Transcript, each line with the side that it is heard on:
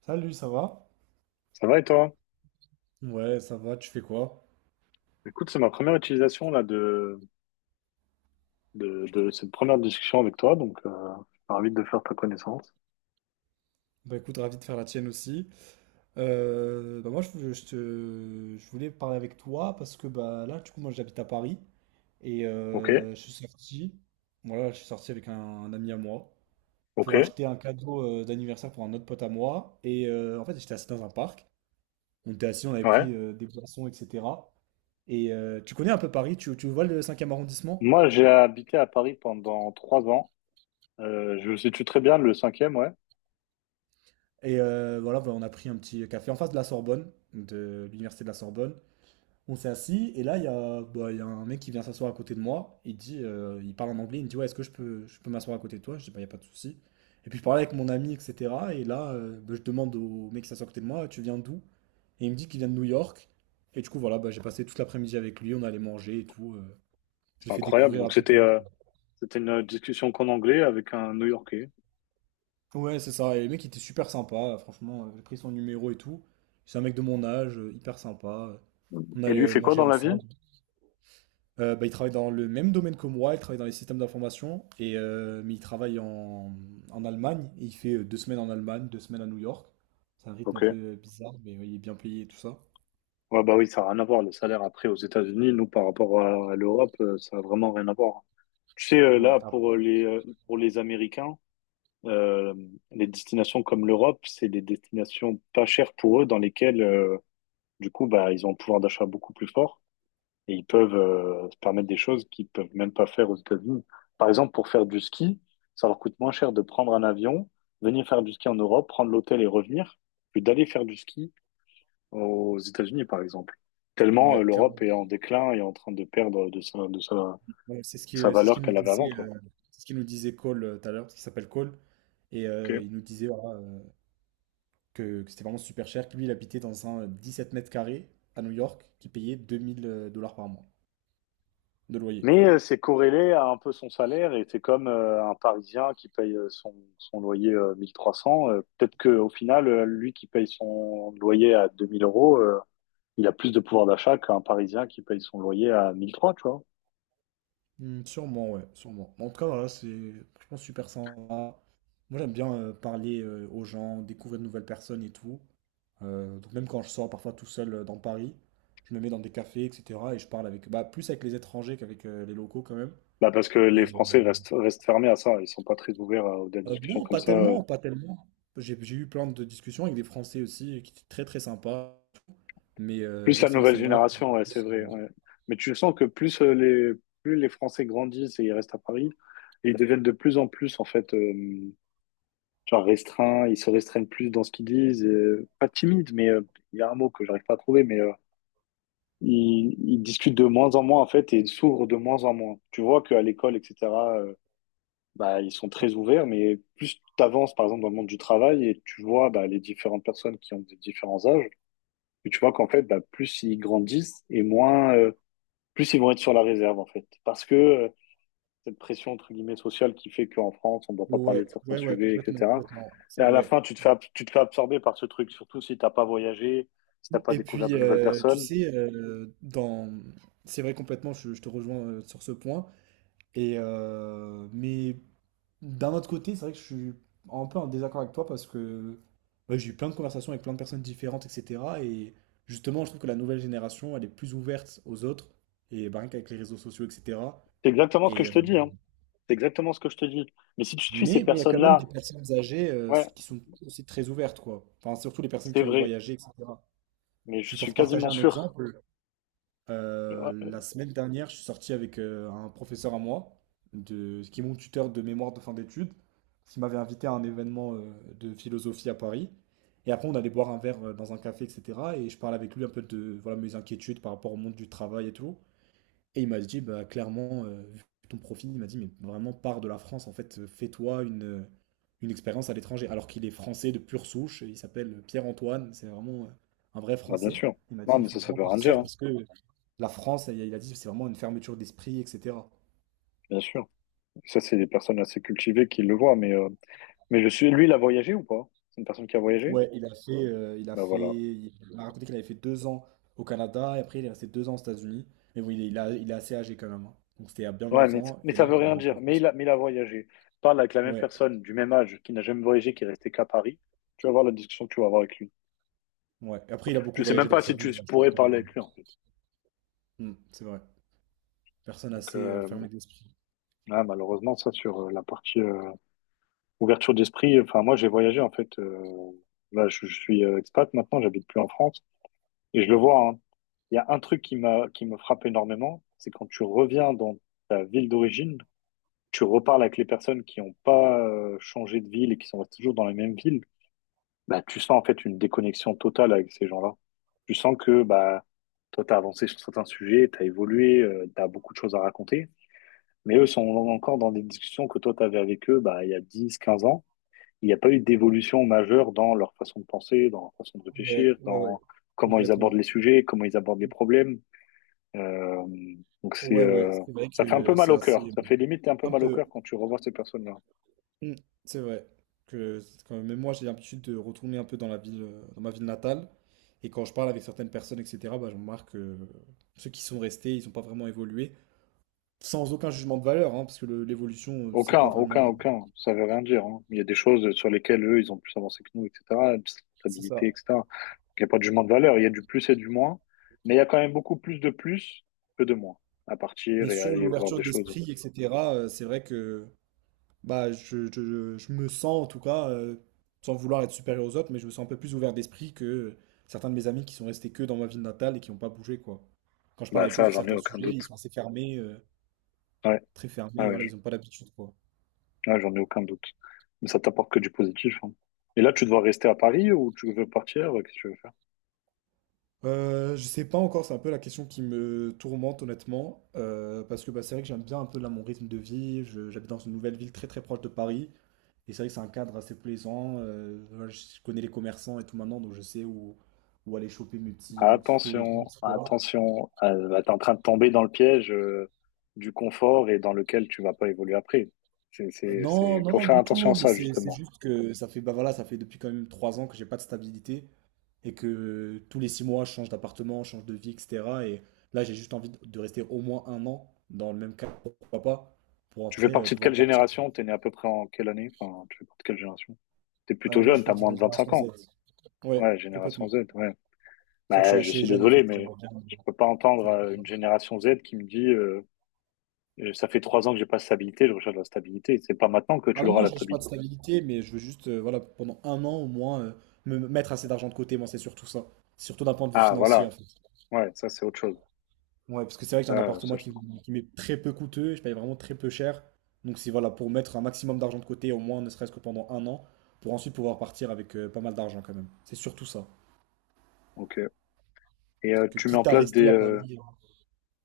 right: Salut, ça va?
left: Ça va et toi?
right: Ouais, ça va, tu fais quoi?
left: Écoute, c'est ma première utilisation là de cette première discussion avec toi, donc je suis ravi de faire ta connaissance.
right: Bah écoute, ravi de faire la tienne aussi. Bah moi, je je voulais parler avec toi parce que bah là, du coup, moi, j'habite à Paris et
left: Ok,
right: je suis sorti. Voilà, je suis sorti avec un ami à moi
left: ok,
right: pour acheter un cadeau d'anniversaire pour un autre pote à moi. Et en fait, j'étais assis dans un parc. On était assis, on avait
left: ouais.
right: pris des boissons, etc. Et tu connais un peu Paris? Tu vois le cinquième arrondissement?
left: Moi, j'ai habité à Paris pendant 3 ans. Je situe très bien le cinquième, ouais.
right: Et voilà, bah, on a pris un petit café en face de la Sorbonne, de l'université de la Sorbonne. On s'est assis et là, il y a, bah, il y a un mec qui vient s'asseoir à côté de moi. Il dit, il parle en anglais, il me dit, ouais, est-ce que je peux m'asseoir à côté de toi? Je dis, bah, il n'y a pas de souci. Et puis je parlais avec mon ami, etc. Et là, bah, je demande au mec qui s'assoit à côté de moi, tu viens d'où? Et il me dit qu'il vient de New York. Et du coup, voilà, bah, j'ai passé toute l'après-midi avec lui, on allait manger et tout. Je lui
left: C'est
right: ai fait
left: incroyable.
right: découvrir un
left: Donc
right: peu.
left: c'était une discussion qu'en anglais avec un New-Yorkais.
right: Ouais, c'est ça. Et le mec il était super sympa, franchement. J'ai pris son numéro et tout. C'est un mec de mon âge, hyper sympa. On
left: Et lui,
right: allait
left: il fait quoi
right: manger
left: dans la vie?
right: ensemble. Bah, il travaille dans le même domaine que moi, il travaille dans les systèmes d'information, mais il travaille en Allemagne. Et il fait 2 semaines en Allemagne, 2 semaines à New York. C'est un rythme un
left: Ok.
right: peu bizarre, mais ouais, il est bien payé et tout ça.
left: Ouais, bah oui, ça n'a rien à voir. Le salaire après aux États-Unis, nous, par rapport à l'Europe, ça n'a vraiment rien à voir. Tu sais,
right: Ouais,
left: là,
right: ah,
left: pour pour les Américains, euh, les destinations comme l'Europe, c'est des destinations pas chères pour eux, dans lesquelles, du coup, bah, ils ont un pouvoir d'achat beaucoup plus fort et ils peuvent se permettre des choses qu'ils peuvent même pas faire aux États-Unis. Par exemple, pour faire du ski, ça leur coûte moins cher de prendre un avion, venir faire du ski en Europe, prendre l'hôtel et revenir, que d'aller faire du ski aux États-Unis, par exemple. Tellement
right: ouais, clairement.
left: l'Europe est en déclin et en train de perdre de sa, de sa,
right: Ouais, c'est ce qui,
left: sa
right: euh, c'est ce
left: valeur
right: qu'il nous
left: qu'elle avait avant,
right: disait,
left: quoi.
right: c'est ce qu'il nous disait Cole tout à l'heure, parce qu'il s'appelle Cole. Et
left: Ok.
right: il nous disait, voilà, que c'était vraiment super cher, que lui, il habitait dans un 17 mètres carrés à New York, qui payait 2000 dollars par mois de loyer.
left: Mais c'est corrélé à un peu son salaire et c'est comme un Parisien qui paye son loyer 1300. Peut-être qu'au final, lui qui paye son loyer à 2000 euros, il a plus de pouvoir d'achat qu'un Parisien qui paye son loyer à 1300, tu vois.
right: Hmm, sûrement, ouais, sûrement. En tout cas, voilà, c'est franchement super sympa. Moi, j'aime bien parler aux gens, découvrir de nouvelles personnes et tout. Donc, même quand je sors parfois tout seul dans Paris, je me mets dans des cafés, etc. Et je parle avec, bah, plus avec les étrangers qu'avec les locaux quand même.
left: Bah parce que
right: Et
left: les
right: euh,
left: Français restent fermés à ça. Ils sont pas très ouverts à des discussions
right: non,
left: comme
right: pas
left: ça.
right: tellement, pas tellement. J'ai eu plein de discussions avec des Français aussi qui étaient très très sympas. Mais
left: Plus
right: ouais,
left: la
right: c'est vrai que
left: nouvelle
right: c'est moi
left: génération, ouais, c'est vrai. Ouais. Mais tu sens que plus les Français grandissent et ils restent à Paris, et ils deviennent de plus en plus, en fait, genre restreints, ils se restreignent plus dans ce qu'ils disent. Pas timides, mais il y a un mot que j'arrive pas à trouver, mais ils discutent de moins en moins, en fait, et ils s'ouvrent de moins en moins. Tu vois qu'à l'école, etc., euh, bah, ils sont très ouverts, mais plus tu avances, par exemple, dans le monde du travail, et tu vois bah, les différentes personnes qui ont des différents âges, et tu vois qu'en fait, bah, plus ils grandissent et moins. Plus ils vont être sur la réserve, en fait. Parce que cette pression, entre guillemets, sociale qui fait qu'en France, on ne doit pas parler
right: ouais,
left: de certains
right: ouais, ouais,
left: sujets,
right: complètement,
left: etc.
right: complètement,
left: Et
right: c'est
left: à la
right: vrai.
left: fin, tu te fais absorber par ce truc, surtout si tu n'as pas voyagé, si tu n'as pas
right: Et
left: découvert
right: puis,
left: de nouvelles
right: tu
left: personnes.
right: sais, dans c'est vrai complètement, je te rejoins, sur ce point mais d'un autre côté, c'est vrai que je suis un peu en désaccord avec toi parce que, bah, j'ai eu plein de conversations avec plein de personnes différentes et cetera et justement, je trouve que la nouvelle génération, elle est plus ouverte aux autres et bah, rien qu'avec les réseaux sociaux et cetera
left: C'est exactement ce que
right: et
left: je
right: heu
left: te dis, hein. C'est exactement ce que je te dis. Mais si tu suis ces
right: mais il y a quand même des
left: personnes-là,
right: personnes âgées,
left: ouais,
right: qui sont aussi très ouvertes, quoi. Enfin, surtout les personnes
left: c'est
right: qui ont
left: vrai.
right: voyagé, etc.
left: Mais je
right: Puis pour
left: suis
right: te partager
left: quasiment
right: un
left: sûr.
right: exemple,
left: Ouais,
right: la
left: euh,
right: semaine dernière, je suis sorti avec un professeur à moi, qui est mon tuteur de mémoire de fin d'études, qui m'avait invité à un événement de philosophie à Paris. Et après, on allait boire un verre dans un café, etc. Et je parlais avec lui un peu de voilà, mes inquiétudes par rapport au monde du travail et tout. Et il m'a dit, bah, clairement, vu ton profil, il m'a dit, mais vraiment, pars de la France, en fait, fais-toi une expérience à l'étranger. Alors qu'il est français de pure souche, il s'appelle Pierre-Antoine, c'est vraiment un vrai
left: bah, bien
right: français.
left: sûr.
right: Il m'a
left: Non,
right: dit, il
left: mais
right: faut-
left: ça veut rien dire, hein.
right: La France, il a dit, c'est vraiment une fermeture d'esprit, etc.
left: Bien sûr. Ça, c'est des personnes assez cultivées qui le voient, mais je suis, lui, il a voyagé ou pas? C'est une personne qui a voyagé?
right: Ouais,
left: Ben voilà.
right: il m'a raconté qu'il avait fait 2 ans au Canada, et après, il est resté 2 ans aux États-Unis. Mais bon, il est assez âgé quand même, hein. Donc, c'était il y a bien
left: Ouais, mais,
right: longtemps,
left: mais
right: et
left: ça
right: là,
left: veut
right: il est
left: rien
right: rentré
left: dire.
right: en
left: Mais
right: France.
left: il a, mais il a voyagé. Parle avec la même
right: Ouais,
left: personne du même âge qui n'a jamais voyagé, qui est restée qu'à Paris. Tu vas voir la discussion que tu vas avoir avec lui.
right: ouais. Et après, il a
left: Je
right: beaucoup
left: sais même
right: voyagé dans
left: pas
right: sa
left: si tu
right: vie, ouais, je trouve
left: pourrais
right: ça,
left: parler
right: ouais.
left: avec lui, en fait.
right: Hmm, c'est vrai. Personne
left: Donc,
right: assez fermée d'esprit.
left: ouais, malheureusement, ça, sur la partie ouverture d'esprit, enfin, moi, j'ai voyagé, en fait. Là, je suis expat maintenant, j'habite plus en France. Et je le vois, hein. Il y a un truc qui me frappe énormément, c'est quand tu reviens dans ta ville d'origine, tu reparles avec les personnes qui n'ont pas changé de ville et qui sont toujours dans la même ville. Bah, tu sens en fait une déconnexion totale avec ces gens-là. Tu sens que bah, toi, tu as avancé sur certains sujets, tu as évolué, tu as beaucoup de choses à raconter, mais eux sont encore dans des discussions que toi, tu avais avec eux bah, il y a 10, 15 ans. Il n'y a pas eu d'évolution majeure dans leur façon de penser, dans leur façon de
right: Ouais,
left: réfléchir,
right: ouais, ouais,
left: dans comment ils abordent
right: complètement.
left: les sujets, comment ils abordent les problèmes. Euh, donc c'est,
right: Ouais, ouais,
left: euh,
right: c'est vrai
left: ça fait un peu
right: que
left: mal
right: c'est
left: au
right: assez.
left: cœur. Ça fait limite un
right: euh,
left: peu
right: un
left: mal au
right: peu.
left: cœur quand tu revois ces personnes-là.
right: Mm. C'est vrai que c'est quand même moi, j'ai l'habitude de retourner un peu dans la ville, dans ma ville natale. Et quand je parle avec certaines personnes, etc., bah, je remarque que ceux qui sont restés, ils n'ont pas vraiment évolué. Sans aucun jugement de valeur, hein, parce que l'évolution, c'est
left: Aucun,
right: pas vraiment.
left: aucun, aucun. Ça veut rien dire. Hein. Il y a des choses sur lesquelles eux, ils ont plus avancé que nous, etc. De
right: C'est
left: stabilité,
right: ça.
left: etc. Donc, il n'y a pas de jugement de valeur. Il y a du plus et du moins. Mais il y a quand même beaucoup plus de plus que de moins à partir
right: Mais
left: et à
right: sur
left: aller voir
right: l'ouverture
left: des choses.
right: d'esprit, etc., c'est vrai que. Bah, je me sens en tout cas, sans vouloir être supérieur aux autres, mais je me sens un peu plus ouvert d'esprit que certains de mes amis qui sont restés que dans ma ville natale et qui n'ont pas bougé, quoi. Quand je parle
left: Bah
right: avec eux
left: ça,
right: sur
left: j'en ai
right: certains
left: aucun
right: sujets,
left: doute.
right: ils sont assez fermés,
left: Ouais,
right: très fermés,
left: ouais,
right: et voilà, ils
left: ouais,
right: n'ont pas l'habitude, quoi.
left: ouais, j'en ai aucun doute. Mais ça t'apporte que du positif. Hein. Et là, tu dois rester à Paris ou tu veux partir? Qu'est-ce que tu veux?
right: Je sais pas encore, c'est un peu la question qui me tourmente honnêtement, parce que bah, c'est vrai que j'aime bien un peu là mon rythme de vie, j'habite dans une nouvelle ville très très proche de Paris, et c'est vrai que c'est un cadre assez plaisant, voilà, je connais les commerçants et tout maintenant, donc je sais où aller choper mes petits fruits et légumes,
left: Attention,
right: etc.
left: attention, là, t'es en train de tomber dans le piège du confort et dans lequel tu vas pas évoluer après. C'est, c'est,
right: Non,
left: c'est,
right: non,
left: faut
right: non,
left: faire
right: du
left: attention à
right: tout, mais
left: ça,
right: c'est
left: justement.
right: juste que ça fait, bah voilà, ça fait depuis quand même 3 ans que j'ai pas de stabilité, et que tous les 6 mois, je change d'appartement, je change de vie, etc. Et là, j'ai juste envie de rester au moins 1 an dans le même cadre, pourquoi pas, pour
left: Tu fais
right: après
left: partie de
right: pouvoir
left: quelle
right: partir.
left: génération? T'es né à peu près en quelle année? Enfin, tu fais partie de quelle génération? T'es plutôt
right: Moi, je
left: jeune,
right: suis
left: t'as
right: parti de
left: moins
right: la
left: de 25
right: génération Z.
left: ans.
right: Ouais,
left: Ouais,
right: complètement.
left: génération Z, ouais.
right: C'est vrai que je
left: Bah, je
right: suis
left: suis
right: assez jeune, en
left: désolé,
right: fait.
left: mais
right: J'aimerais bien,
left: je peux pas entendre
right: faire-
left: une génération Z qui me dit, ça fait 3 ans que j'ai pas de stabilité, je recherche la stabilité. C'est pas maintenant que
right: Ah
left: tu
right: non,
left: l'auras
right: non,
left: la
right: je cherche pas de
left: stabilité.
right: stabilité, mais je veux juste, voilà, pendant 1 an au moins, me mettre assez d'argent de côté, moi, c'est surtout ça. Surtout d'un point de vue
left: Ah,
right: financier, en
left: voilà.
right: fait.
left: Ouais, ça, c'est autre chose.
right: Ouais, parce que c'est vrai que j'ai un
left: Ça,
right: appartement
left: je te
right: qui,
left: comprends.
right: qui m'est très peu coûteux, je paye vraiment très peu cher. Donc c'est voilà, pour mettre un maximum d'argent de côté, au moins ne serait-ce que pendant 1 an, pour ensuite pouvoir partir avec pas mal d'argent quand même. C'est surtout ça.
left: Ok. Et
right: Parce que
left: tu mets en
right: quitte à
left: place des,
right: rester à Paris,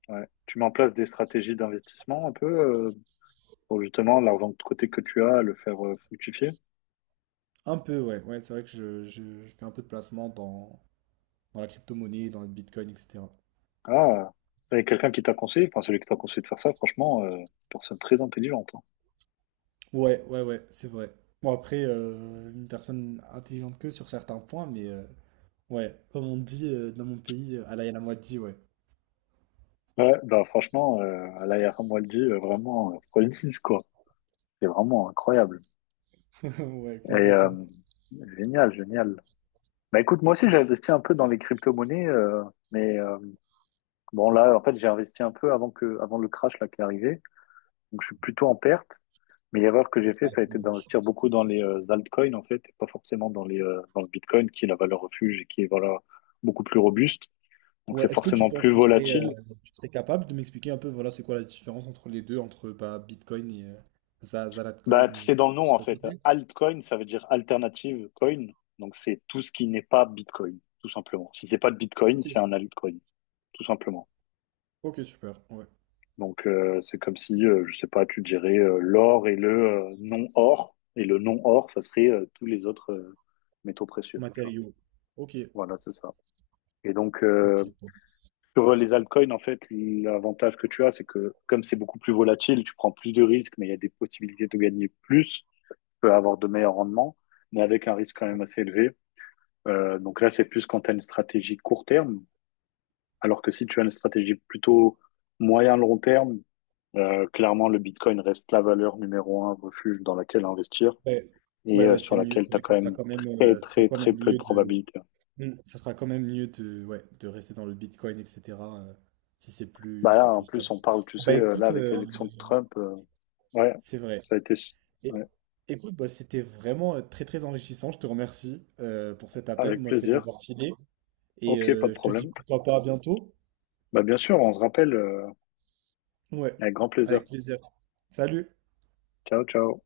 left: ouais, tu mets en place des stratégies d'investissement un peu pour justement l'argent de côté que tu as, le faire fructifier.
right: un peu, ouais, ouais, c'est vrai que je fais un peu de placement dans la crypto-monnaie, dans le Bitcoin, etc.
left: Ah, ça avec quelqu'un qui t'a conseillé, enfin celui qui t'a conseillé de faire ça, franchement, c'est une personne très intelligente. Hein.
right: Ouais, ouais, ouais, c'est vrai. Bon, après, une personne intelligente que sur certains points, mais ouais, comme on dit dans mon pays, à la moitié, ouais.
left: Ouais, bah franchement, à l'ARM Waldi, vraiment, Francis, quoi. C'est vraiment incroyable.
right: Ouais,
left: Et
right: complètement.
left: génial, génial. Bah écoute, moi aussi j'ai investi un peu dans les crypto-monnaies, mais bon là, en fait, j'ai investi un peu avant le crash là qui est arrivé. Donc, je suis plutôt en perte. Mais l'erreur que j'ai fait, ça a été d'investir beaucoup dans les altcoins, en fait, et pas forcément dans le Bitcoin, qui est la valeur refuge et qui est, voilà, beaucoup plus robuste. Donc,
right: Ouais,
left: c'est
right: est-ce que tu
left: forcément
right: penses
left: plus
right: que
left: volatile.
right: tu serais capable de m'expliquer un peu, voilà, c'est quoi la différence entre les deux, entre bah, Bitcoin et
left: Bah,
right: Zalatcoin
left: c'est
right: ou...
left: dans le nom, en fait. Altcoin, ça veut dire alternative coin. Donc, c'est tout ce qui n'est pas Bitcoin, tout simplement. Si c'est pas de Bitcoin, c'est un altcoin, tout simplement.
right: Ok, super, ouais.
left: Donc, c'est comme si, je sais pas, tu dirais l'or et le non-or. Et le non-or, ça serait tous les autres métaux précieux, tu vois.
right: Matériaux. Ok,
left: Voilà, c'est ça. Et donc,
right: ok. Bon.
left: sur les altcoins, en fait, l'avantage que tu as, c'est que comme c'est beaucoup plus volatile, tu prends plus de risques, mais il y a des possibilités de gagner plus, tu peux avoir de meilleurs rendements, mais avec un risque quand même assez élevé. Donc là, c'est plus quand tu as une stratégie court terme, alors que si tu as une stratégie plutôt moyen-long terme, clairement, le Bitcoin reste la valeur numéro un, refuge dans laquelle investir
right: Ouais,
left: et
right: ouais, ouais,
left: sur
right: c'est mieux.
left: laquelle
right: C'est
left: tu as
right: vrai que
left: quand
right: ça sera
left: même
right: quand même,
left: très,
right: ça sera
left: très,
right: quand
left: très
right: même
left: peu de
right: mieux de,
left: probabilités.
right: Hmm, ça sera quand même mieux de, ouais, de rester dans le Bitcoin, etc. euh, Si c'est plus,
left: Bah là,
right: c'est
left: en
right: plus stable.
left: plus, on parle, tu
right: Bah
left: sais, là,
right: écoute,
left: avec l'élection de Trump, ouais,
right: c'est vrai.
left: ça a été,
right: Et-
left: ouais,
right: Écoute, bah, c'était vraiment très très enrichissant. Je te remercie pour cet appel.
left: avec
right: Moi, je vais
left: plaisir.
right: devoir filer. Et
left: Ok, pas de
right: je te dis
left: problème.
right: pourquoi pas à bientôt.
left: Bah, bien sûr, on se rappelle
right: Ouais,
left: avec grand plaisir.
right: avec plaisir. Salut!
left: Ciao, ciao.